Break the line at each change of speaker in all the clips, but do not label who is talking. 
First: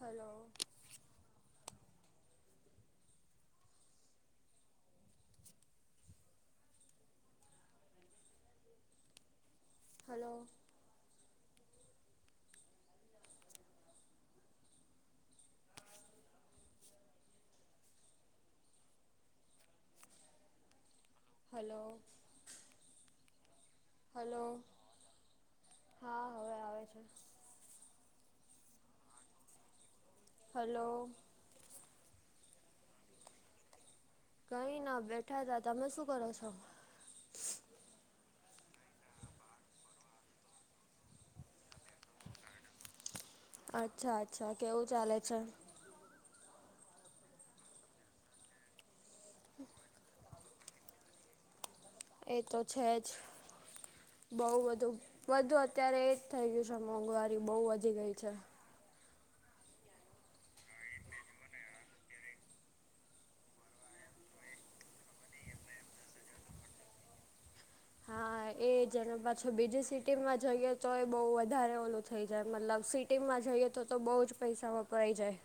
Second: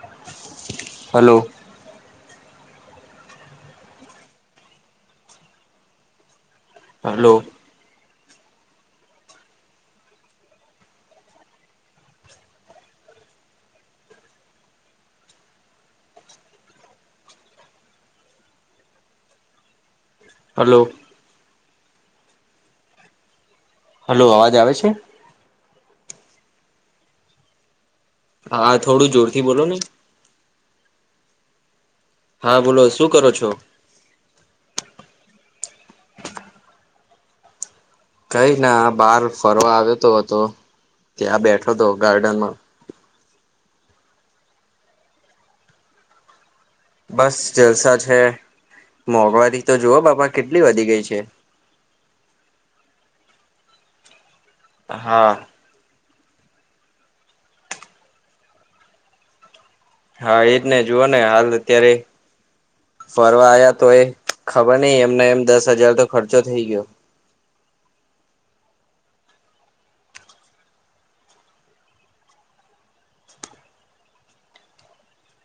Hello.
Hello hello
hello.
Hello.
Hello.
Hello
hello,
અવાજ આવે છે?
હા હવે આવે છે.
હા થોડું જોરથી બોલો ને.
હલો.
હા બોલો શું કરો છો?
કઈ ના બેઠા હતા તમે શું કરો છો?
કઈ ના બહાર ફરવા આવ્યો તો હતો ત્યાં બેઠો હતો ગાર્ડનમાં.
અચ્છા અચ્છા કેવું ચાલે છે?
બસ જલસા છે મોંઘવારી તો જુવો બાપા કેટલી વધી ગઈ છે.
એ તો છે જ બહુ
હા
વધુ અત્યારે એ જ થઈ ગયું છે મોંઘવારી બહુ વધી ગઈ છે.
હા એજ ને જુઓ ને હાલ અત્યારે ફરવા આયા તોય, ખબર નહિ એમને એમ દસ હજાર તો ખર્ચો થાય ગયો.
હા એ જ ને પાછું બીજી સિટીમાં જઈએ તો એ બહુ વધારે ઓલું થઈ જાય મતલબ સિટી એમાં જઈએ તો તો બહુ જ પૈસા વપરાઈ જાય.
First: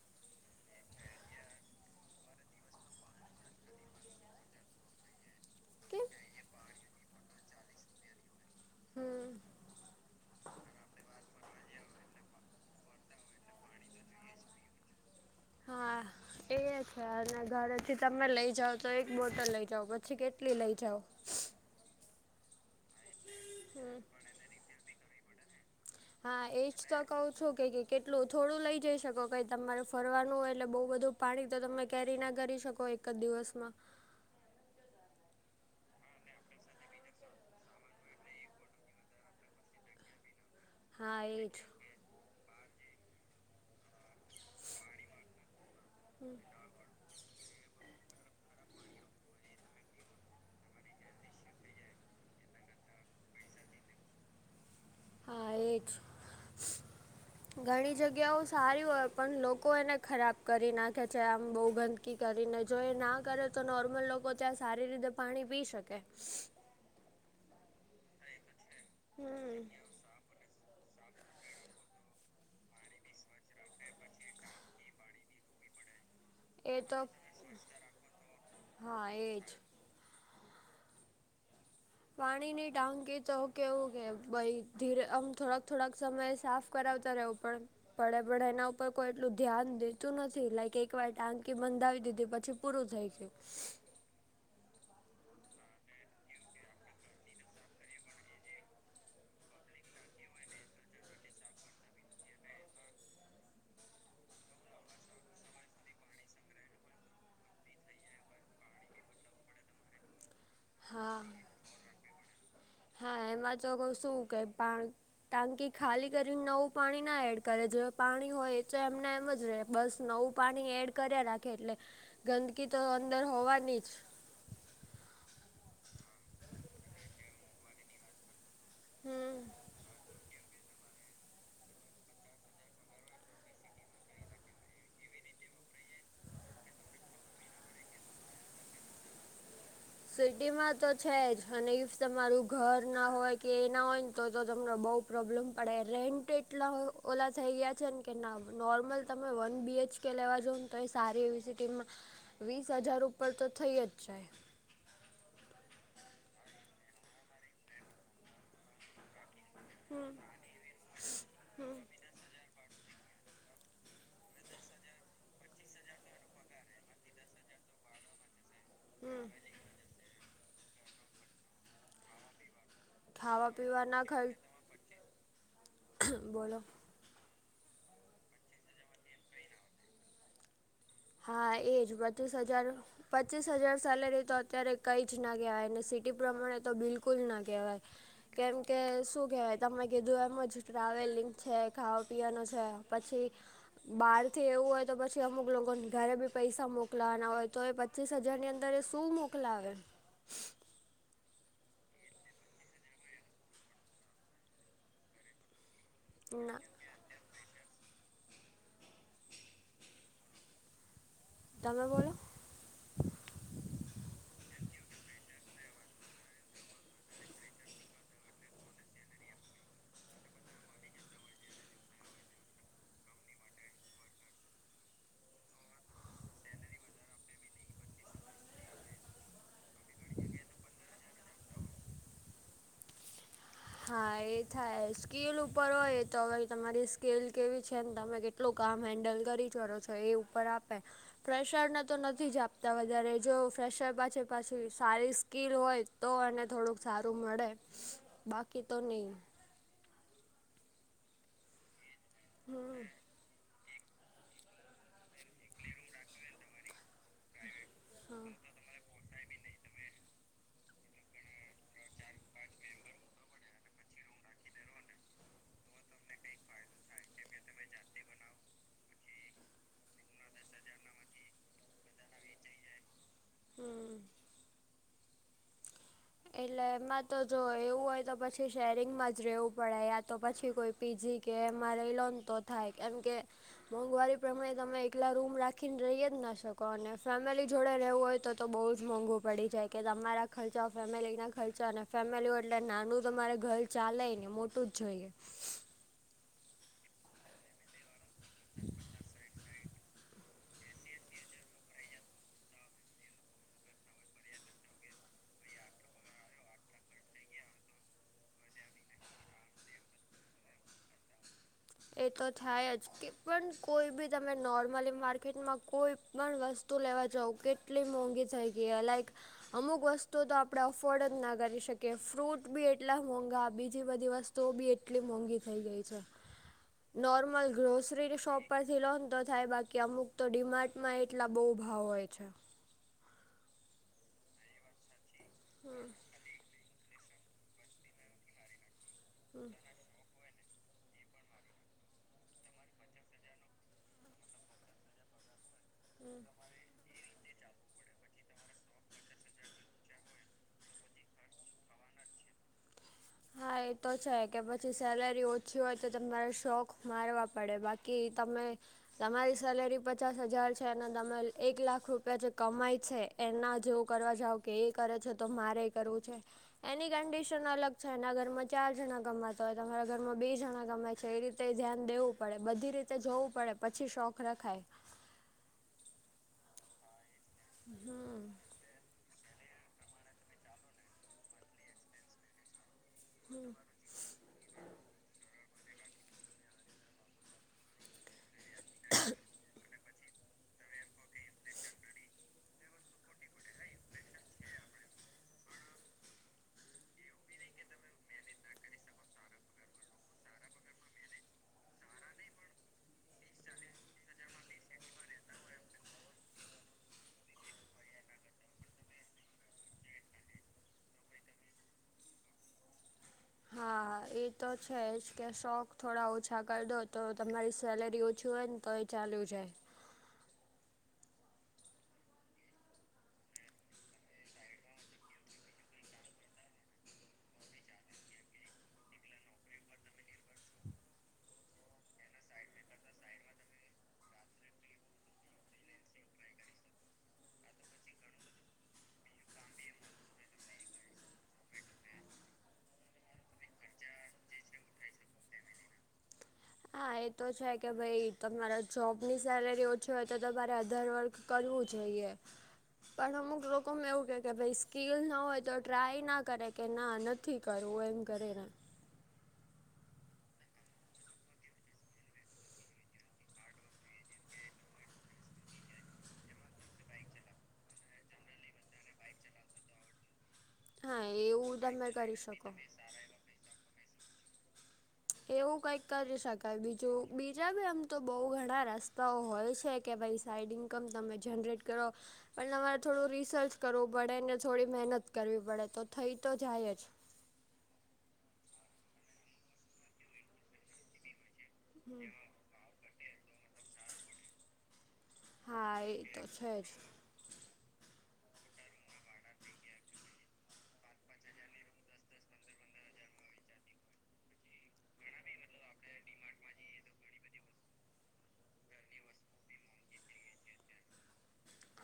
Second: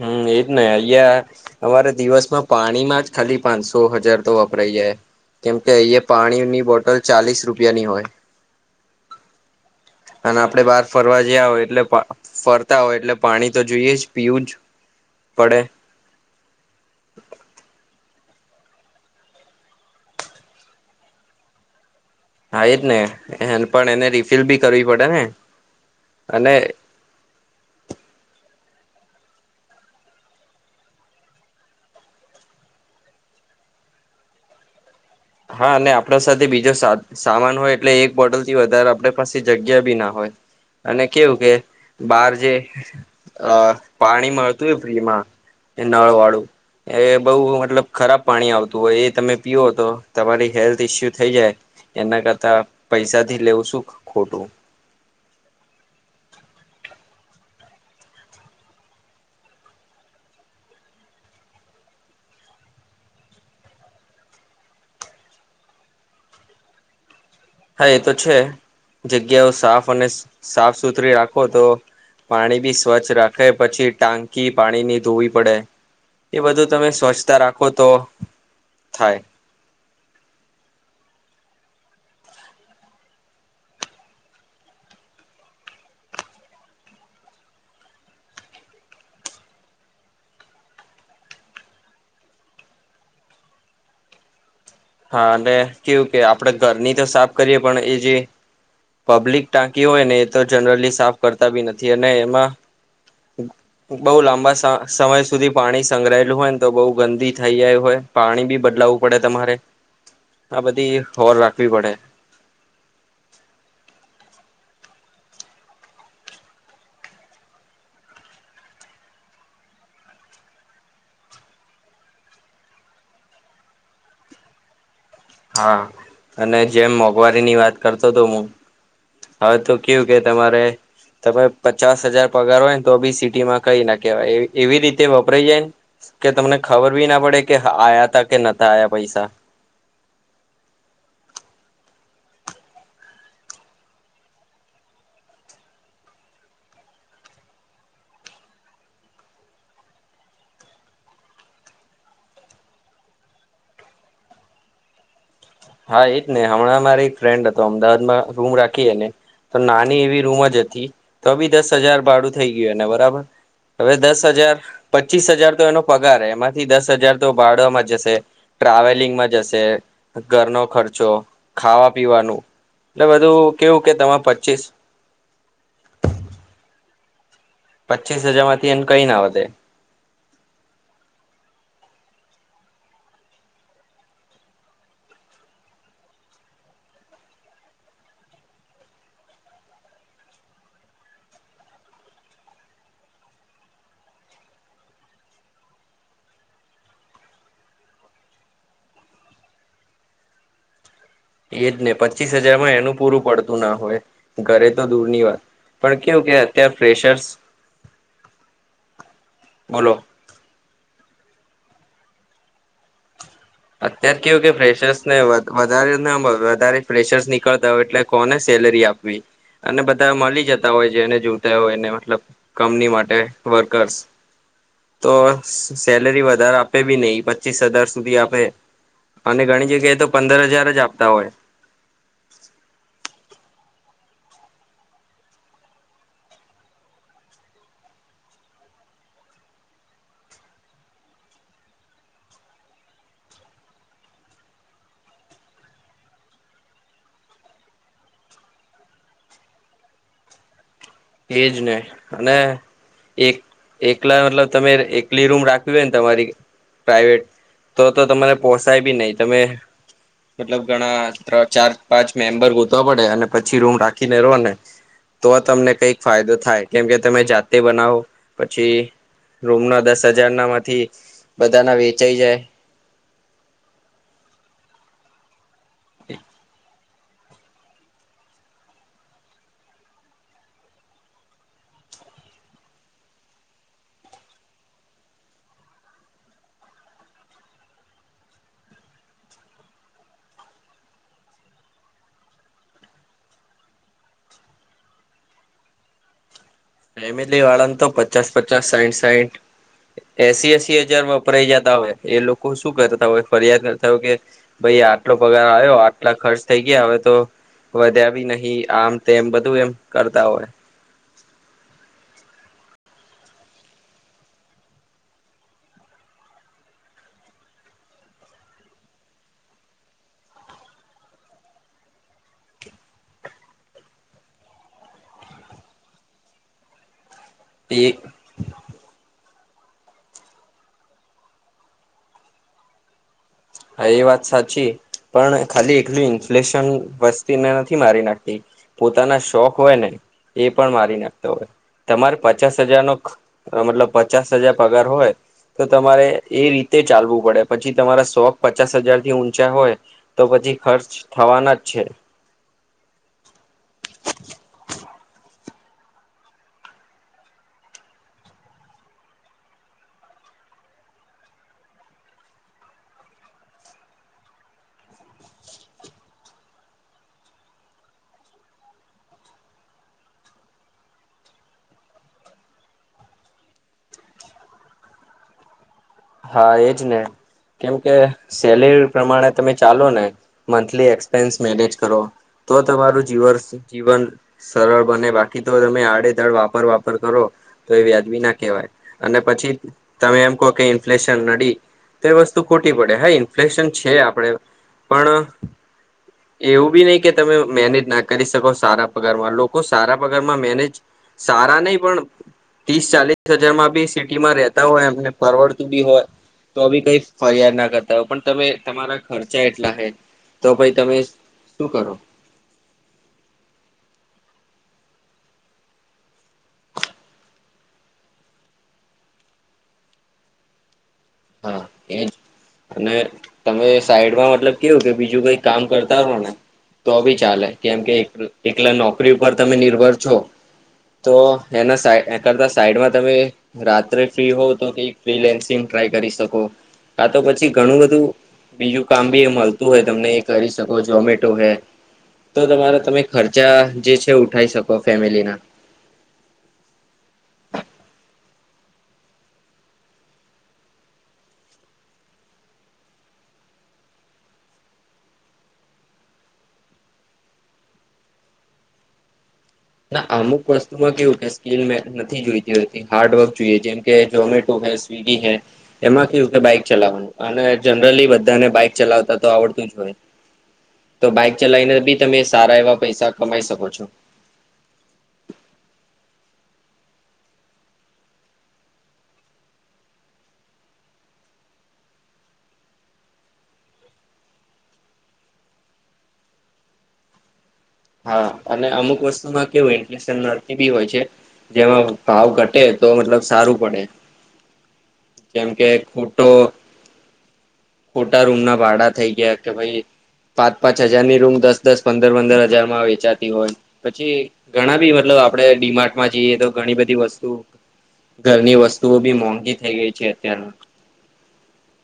હમ એજ ને અહિયાં અમારે દિવસમાં પાણીમાં જ ખાલી પાંચસો હજાર તો વપરાય જાય. કેમ કે અહીયા પાણીની બોટલ ચાલીસ રૂપિયાની હોય.
હમ.
અને આપણે બહાર ફરવા જયા હોય એટલે ફરતા હોય એટલે પાણી તો જોઈએ જ પીવું જ પડે.
હા એ એ છે અને ઘરેથી તમે લઈ જાઓ તો એક બોટલ લઈ જાવ પછી કેટલી લઈ જાવ.
હા એ જ ને એ પણ
હમ
એને રિફિલ બી કરવી પડે ને.
હા
અને
એ જ તો કહુ છું કે કેટલું થોડું લઈ જઈ શકો કઈ તમારે ફરવાનું હોય એટલે બઉ બધું પાણી તો તમે કેરી ના કરી શકો એક જ દિવસમાં.
હા અને આપણા સાથે બીજો સા સામાન હોય એટલે એક બોટલ થી વધારે આપણી પાસે જગ્યા બી ના હોય. અને
હા
કેવું કે
એજ
બહાર જે અ પાણી મળતું હોય ફ્રી માં એ નળ વાળું એ બહુ મતલબ ખરાબ પાણી આવતું હોય એ તમે પીવો તો તમારી હેલ્થ ઈસ્યુ થઈ જાય એના કરતા પૈસાથી લેવું શું ખ ખોટું.
હા એજ [unintelligible] ઘણી જગ્યાઓ સારી હોય પણ લોકો એને ખરાબ કરી નાખે છે આમ બોહુ ગંદ કી કરીને જો એ ના કરે તો નોર્મલ લોકો ત્યાં સારી રીતે પાણી પી શકે.
હા એ તો છે જગ્યાઓ
હમ
સાફ અને શ સાફ સુથરી રાખો તો પાણી બી સ્વચ્છ રાખે પછી ટાંકી પાણી ની ધોવી પડે એ બધું તમે સ્વચ્છતા રાખો તો
હા
થાય.
એજ પાણી ની ટાંકી તો કેવું કે ભઈ ધીરે આમ થોડાક થોડાક સમયે સાફ કરાવતા રેવો પણ પડે પડે એના ઉપર કોઈ એટલું ધ્યાન દેતું નથી લાઈક એક વાર ટાંકી બંધાવી દીધી પછી પૂરું થઈ ગ્યું. [inaudible]
હા અને કેવું કે આપડે ઘરની તો સાફ કરીએ પણ એ જે પબ્લિક ટાંકી હોયને તો જનરલી સાફ કરતા બી નથી અને એમાં [unintelligible] બહુ લાંબા સા સમય સુધી પાણી સંગ્રહાયેલું હોયન તો બોહું ગંદી થઈ જાય એવું હોય. પાણી બી બદલાવવું પડે તમારે આ બધી
હા
ખબર રાખવી પડે.
હા એમાં [unintelligible] શું કે પાણ ટંકી ખાલી કરીન નવું પાણી ના એડ કરે જો પાણી હોય [unintelligible] એમને એમ જ રે. બસ નવું [unintelligible] એડ કર્યા રાખે એટલે ગંદકી તો અંદર હોવાની જ.
હા અને જેમ મોંઘવારી ની વાત કરતો હતો હું.
હમ
હવે તો કેવું કે તમારે તમે પચાસ હજાર પગાર હોયન તો બી સિટીમાં કઈ ના કહેવાય એવી એવી રીતે વપરાય જાયન કે તમને ખબર બી ના પડે કે હ આયાતા કે નતા આયા પૈસા.
સિટીમાં તો છે જ અને ઈફ તમારું ઘર ના હોય કે એના હોયન તો તો તમને બહુ પ્રોબ્લેમ પડે રેન્ટ એટલા ઓ ઓલા થઈ ગયા છે ન કે ના નોર્મલ તમે વન બીએચ કે લેવા જોવ ને તો એ સારી એવી સીટી માં વીસ હજાર ઉપર તો થઈ જ જાય.
હા એજ ને હમણાં મારે એક ફ્રેન્ડ હતો અમદાવાદમાં રૂમ રાખી એને તો નાની એવી રૂમ જ હતી તો બી દસ હજાર ભાડું થઈ ગ્યું એને બરાબર. હવે દસ હજાર પચ્ચીસ હજાર તો એનો પગાર હે એમાંથી દસ હજાર તો ભાડામાં જશે.
હમ
ટ્રાવેલિંગમાં જશે. ઘરનો ખર્ચો ખાવા પીવાનું અને
ખાવા
બધું કેવું કે
પીવાના
[unintelligible] પચ્ચીસ
[inaudible] બોલો.
પચ્ચીસ હજાર માંથી એન કઈ ના વધે.
હા એજ [unintelligible] પચ્ચીસ હજાર સેલેરી તો અત્યારે કાઈ જ ના કહેવાય ને સિટી પ્રમાણે તો બિલકુલ ના કહેવાય. કેમ કે શું કહેવાય તમે કીધું એમ જ ટ્રાવેલિંગ છે ખાવા પીવાનું છે. પછી બાર થી એવું હોય તો પછી અમુક લોકોન ઘરે બી પૈસા મોકલાવાના હોય તો એ પચ્ચીસ હજારની અંદર એ શું મોકલાવે?
એજ ને પચ્ચીસ હજારમાં એનું પૂરું પડતું ના હોય ઘરે તો દૂર ની વાત. પણ કેવું કે
ના
અત્યાર ફેશર્સ બોલો
તમે બોલો.
અત્યાર કેવું કે ફ્રેશર્સ ને વધ વધારે ના [unintelligible] વધારે ફ્રેશર્સ નીકળતા હોય એટલે. કોને સેલરી આપવી અને બધા મલી જતા હોય છે અને જુતા હોય એને મતલબ કંમની માટે વર્કર્સ. તો સેલરી વધારે આપે બી નહી પચીસ હજાર સુધી આપે અને ઘણી જગ્યાએ તો પંદર હજાર જ આપતા હોય.
હા એ થાય સ્કીલ ઉપર હોય તો હવે વળી તમારી સ્કીલ કેવી છે ને તમે કે કેટલું કામ હેન્ડલ કરી ચરો છો એ ઉપર આપે. ફ્રેશર ને તો નથી જ આપતા વધારે જો ફ્રેશર પાસે પાછી સારી સ્કીિલ હોય તો એને થોડુંક સારું મળે બાકી તો નહીં.
એજ નને અને
હમ
એક એકલા મતલબ તમે કલી રૂમ રાખવી હોય ને તમારી પ્રાાઈવેટ તો તો
હા
તમારે પોહસાય બી નહી તમે મતલબ ઘણા ત્રણ ચાર પાંચ મેમ્બર ગોતવા પડે અને પછી પછી રૂમ રાખીને રહો ને તો આ તમને કઈક ફાયદો થાય કેમ કે તમે જાતે બનાવો પછી રૂમના દસ હજાર ના માંથી બધા ના વેચાઈ જાય
હમ એટલે એમાં તો જો એવું હોય તો પછી શેરિંગમાં જ રહેવું પડે યા તો પછી કોઈ પીજી કે એમાં લઈ લો ન તો થાય કેમ કે મોંઘવારી પ્રમાણે તમે એકલા રૂમ રાખીને રહી જ ના શકો અને ફેમિલી જોડે રહેવું હોય તો તો બહુ જ મોંઘુ પડી જાય કે તમારા ખર્ચ ફેમિલીના ખર્ચો અને ફેમિલી હોય એટલે નાનું તમારે ઘર ચાલેય નઈ મોટું જ જોઈએ
ફેમિલી વાળ ન તો પછ પચાસ પચાસ સાઈઠ સાઈઠ એસી એસી હજાર વપરાય જતા હોય એ લોકો શું કરતા હોય ફરિયાદ કરતા હોય કે ભાઈ આટલો પગાર આવ્યો આટલા ખર્ચ થઇ ગયા હવે તો વધ્યા બી નહિ આમ તેમ બધું ય એમ કરતા હોય
એ તો થાય જ કે પણ કોઈ બી તમે નોર્મલી માર્કેટમાં કોઈ પણ વસ્તુ તું લેવા જઉ કેટલી મોંઘી થઈ ગઈ લાઈક અમુક વસ્તુ તો આપણે અફોર્ડ જ ના કરી શકીએ ફ્રૂટ બી એટલા મોંઘા બીજી બધી વસ્તુ તો બી એટલી મોંઘી થઈ ગઈ છે નોર્મલ
એ
ગ્રોસરી શોપ ઉપરથી લોન તો થાય બાકી અમુક તો ડીમાર્ટમાં એટલા બહુ ભાવ હોય છે
હા એ વાત સાચી પણ ખાલી એકલું ઇંચ ફેશન વસ્તીને નથી મારી નાખતી પોતાના શોખ હોય ને એ પણ મારી નાખતો હોય તમારે પચાસ હજારનો મતલબ પચાસ હજાર પગાર હોય તો તમારે એ રીતે ચાલવું પડે પછી તમારા શોખ પચાસ હજારથી ઊંચા હોય તો પછી ખર્ચ થવાના જ છે
હા એ તો છે કે પછી સેલેરી ઓછી હોય તો તમારે શોખ મારવા પડે બાકી કી તમે તમારી સેલેરી પચાસ હજાર છે અને તમે એક લાખ રૂપિયા જે કમાય છે એના જેવું કરવા કે એ કરે છે તો મારે એ કરવું છે એની કન્ડીશન અલગ છે એના ઘરમાં ચાર જણા ગમાતા હોય તમારા ઘરમાં બે જણા ગમાય છે એ રીતે ધ્યાન દેવું પડે બધી રીતે એ રીતે જોવું પડે પછી શોખ રખાય
હા એજ ને કેમ કે
હમ
સેલેરી એ પ્રમાણે તમે ચાલો ને મંથલી એક્સપેન્સ મેનેજ કરો તો તમારું જીવન શું જીવન સરળ બને બાકી તો તમે આડે ધડ વાપર વાપર કરો તો એ વ્યાજબી નાખ કેવાય અને પછી તમે એમ કહો કે ફ્લેશન નડી તે વસ્તુ ખોટી પડે હા ઇન્ફ્લેશન છે આપડે પણ એવું બી નઈ કે તમે મેનેજ ના કરી શકો સારા પગારમાં લોકો સારા પગારમાં મેનેજ સારા નઈ પણ ત્રીસ ચાલીસ હજારમાં બી સિટીમાં રેતા હોય એમને પરવડ [unintelligible] હોય તો બી કઈ ફરિયાદના કરતા હોય પણ તમે તમારા ખર્ચા એટલા હૈ તો ભઈ તમે શું કરો?
હા એ તો છે જ કે શોખ થોડા ઓછા કરી દો તો તમારી સેલેરી ઓછી હોય ન તોય ચાલ્યું જાય.
હા એ ને તમે સાઈડમાં મતલબ કેવું કે બીજું કઈ કામ કરતા હો ને તો બી ચાલે કેમ કે એક એકલા નોકરી ઉપર તમે નિર્ભર છો. તો એના સાઈ એ કરતા સાઈડમાં તમે રાત્રે ફ્રી હોવ તો કે એક ફ્રીલેન્સિંગ ટ્રાય કરી શકો. કા તો પછી ઘણું બધું બીજું કામ બી એ મલતું હોય તમને એ કરી શકો. ઝોમેટો હૈ તો તમારા તમે ખર્ચા જે છે ઉઠાઈ શકો ફેમિલી ના.
હા એ તો છે કે ભઈ તમારા જોબની સેલેરી ઓછી હોય તો તમારે અધર વર્ક કરવું જોઈએ. પણ અમુક લોકોને એવું કે કે ભાઈ સ્કીલ ના હોય તો ટ્રાય ના કરે કે ના ન થી કરવું એમ કરેરા
ના અમુક વસ્તુમાં કેવું કે સ્કીલ મે નથી જોઈતી હતી હાર્ડવર્ક જોયે જેમ કે ઝોમેટો હે સ્વી વીગી હે. એમાં કયું કે બાઈક ચલાવવાનું અને જનરલી બધાને બાઈક ચલાવતા તો આવડતું જ હોય.
હા
તો બાઈક
એવું
ચલાવીને બી
કરી
તમે
શકો
સારા એવા પૈસા કમાઈ શકો છો.
એવું કંઈક કરી શકાય બીજું બીજા બી આમ તો બઉ ઘણા રસ્તાઓ હોય છે. કે ભાઈ સાઈડ ઈન્કમ તમે ઝનરેટ કરો. પણ તમારે થોડું રિસર્ચ કરવું પડે ને થોડી મહેનત કરવી પડે તો થઈ તો જાય જ.
હા અને અમુક વસ્તુમાં કેવું ઈન્ટલેશનર [unintelligible] બી હોય છે. જેમા ભાવ ઘટે તો બતલબ સારું પડે. કેમ કે
હા એ તો
ખૂટો
છે જ
ખોટા રૂમ ના ભાડા થઈ ગયા કે ભઈ, પાંચ પાંચ હજારની રૂમ દસ દસ પંદર પંદર હજારમા માં વેચાતી હોય. પછી ઘણા બી મતલબ આપડે ડીમાર્ટમાં જઈએ તો ઘણી બધી વસ્તુ ઘરની વસ્તુઓ બી મોંઘી થઈ ગઈ છે અત્યારના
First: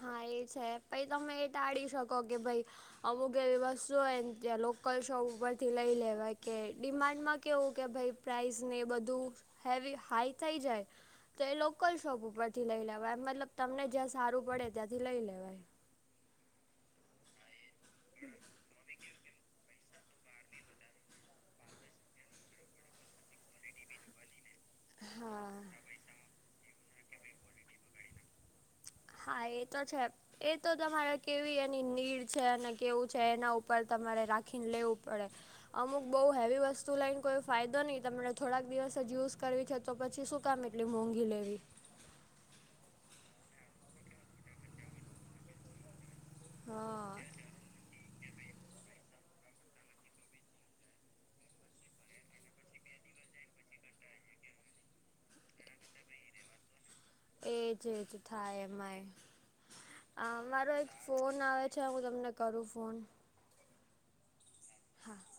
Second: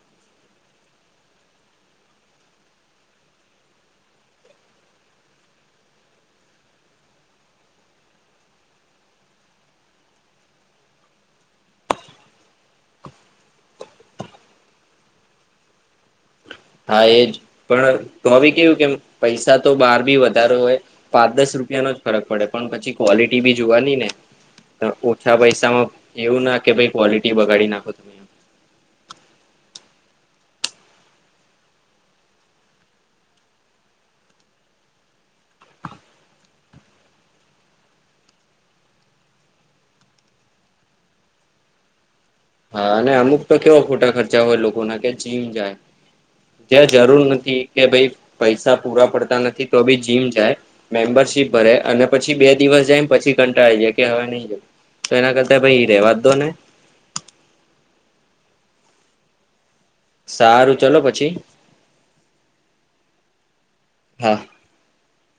હા એ છે પહી તમે એ ટાળી શકો કે ભઈ અમુક એવી વસ્તુ હોય ત્યાં લોકલ શોપ ઉપરથી લઈ લેવાય કે ડિમાન્ડમાં કેવું કે ભઈ પ્રાઈઝને એ બધું હેવી હાઈ થઈ જાય. તો એ લોકલ શોપ ઉપર થી લઈ લેવાય. મતલબ તમને જ્યાં સારું પડે ત્યાંથી લઈ લેવાય.
હા એજ પણ તોબી કેવું કે એમ પૈસા તો બહાર બી વધારે હોય. પાંચ દસ રૂપિયાનો જ ફરક પડે પણ પછી ક્વોલિટી બી જોવાનીને ઓછા
હા.
પૈસામાં એવું ના કે ભઈ ક્વોલિટી બગાડી નાખો તમે.
હા એ તો છે. એ તો તમારે કેવી એની નીડ છે ને કેવું છે એના ઉપર તમારે રાખીને લેવું પડે. અમુક બઉ હેવી વસ્તુ લઈન કોઈ ફાયદો ની તમને થોડાક દિવસ જ યુઝ કરવી છે તો પછી શું કામ એટલી મોંઘી લેવી.
હા અને અમુક તો કેવા ખોટા ખર્ચા હોય લોકો ના કે જીમ જાય. ત્યાં
હા
જરૂર નથી કે ભાઈ પૈસા પૂરા પડતા નથી તો ભી જીમ જાય મેમ્બરશીપ ભરે અને પછી બે દિવસ જાય પછી કંટાળી જાય કે હવે નહી જવું. તો એના કરતા ભઈ રહેવા દો ને
એજ એજ થાય એમાંય અહ મારો
સારું
એક
ચલો પછી
ફોન આવે છે હું તમને કરું ફોન.
હા.
હા.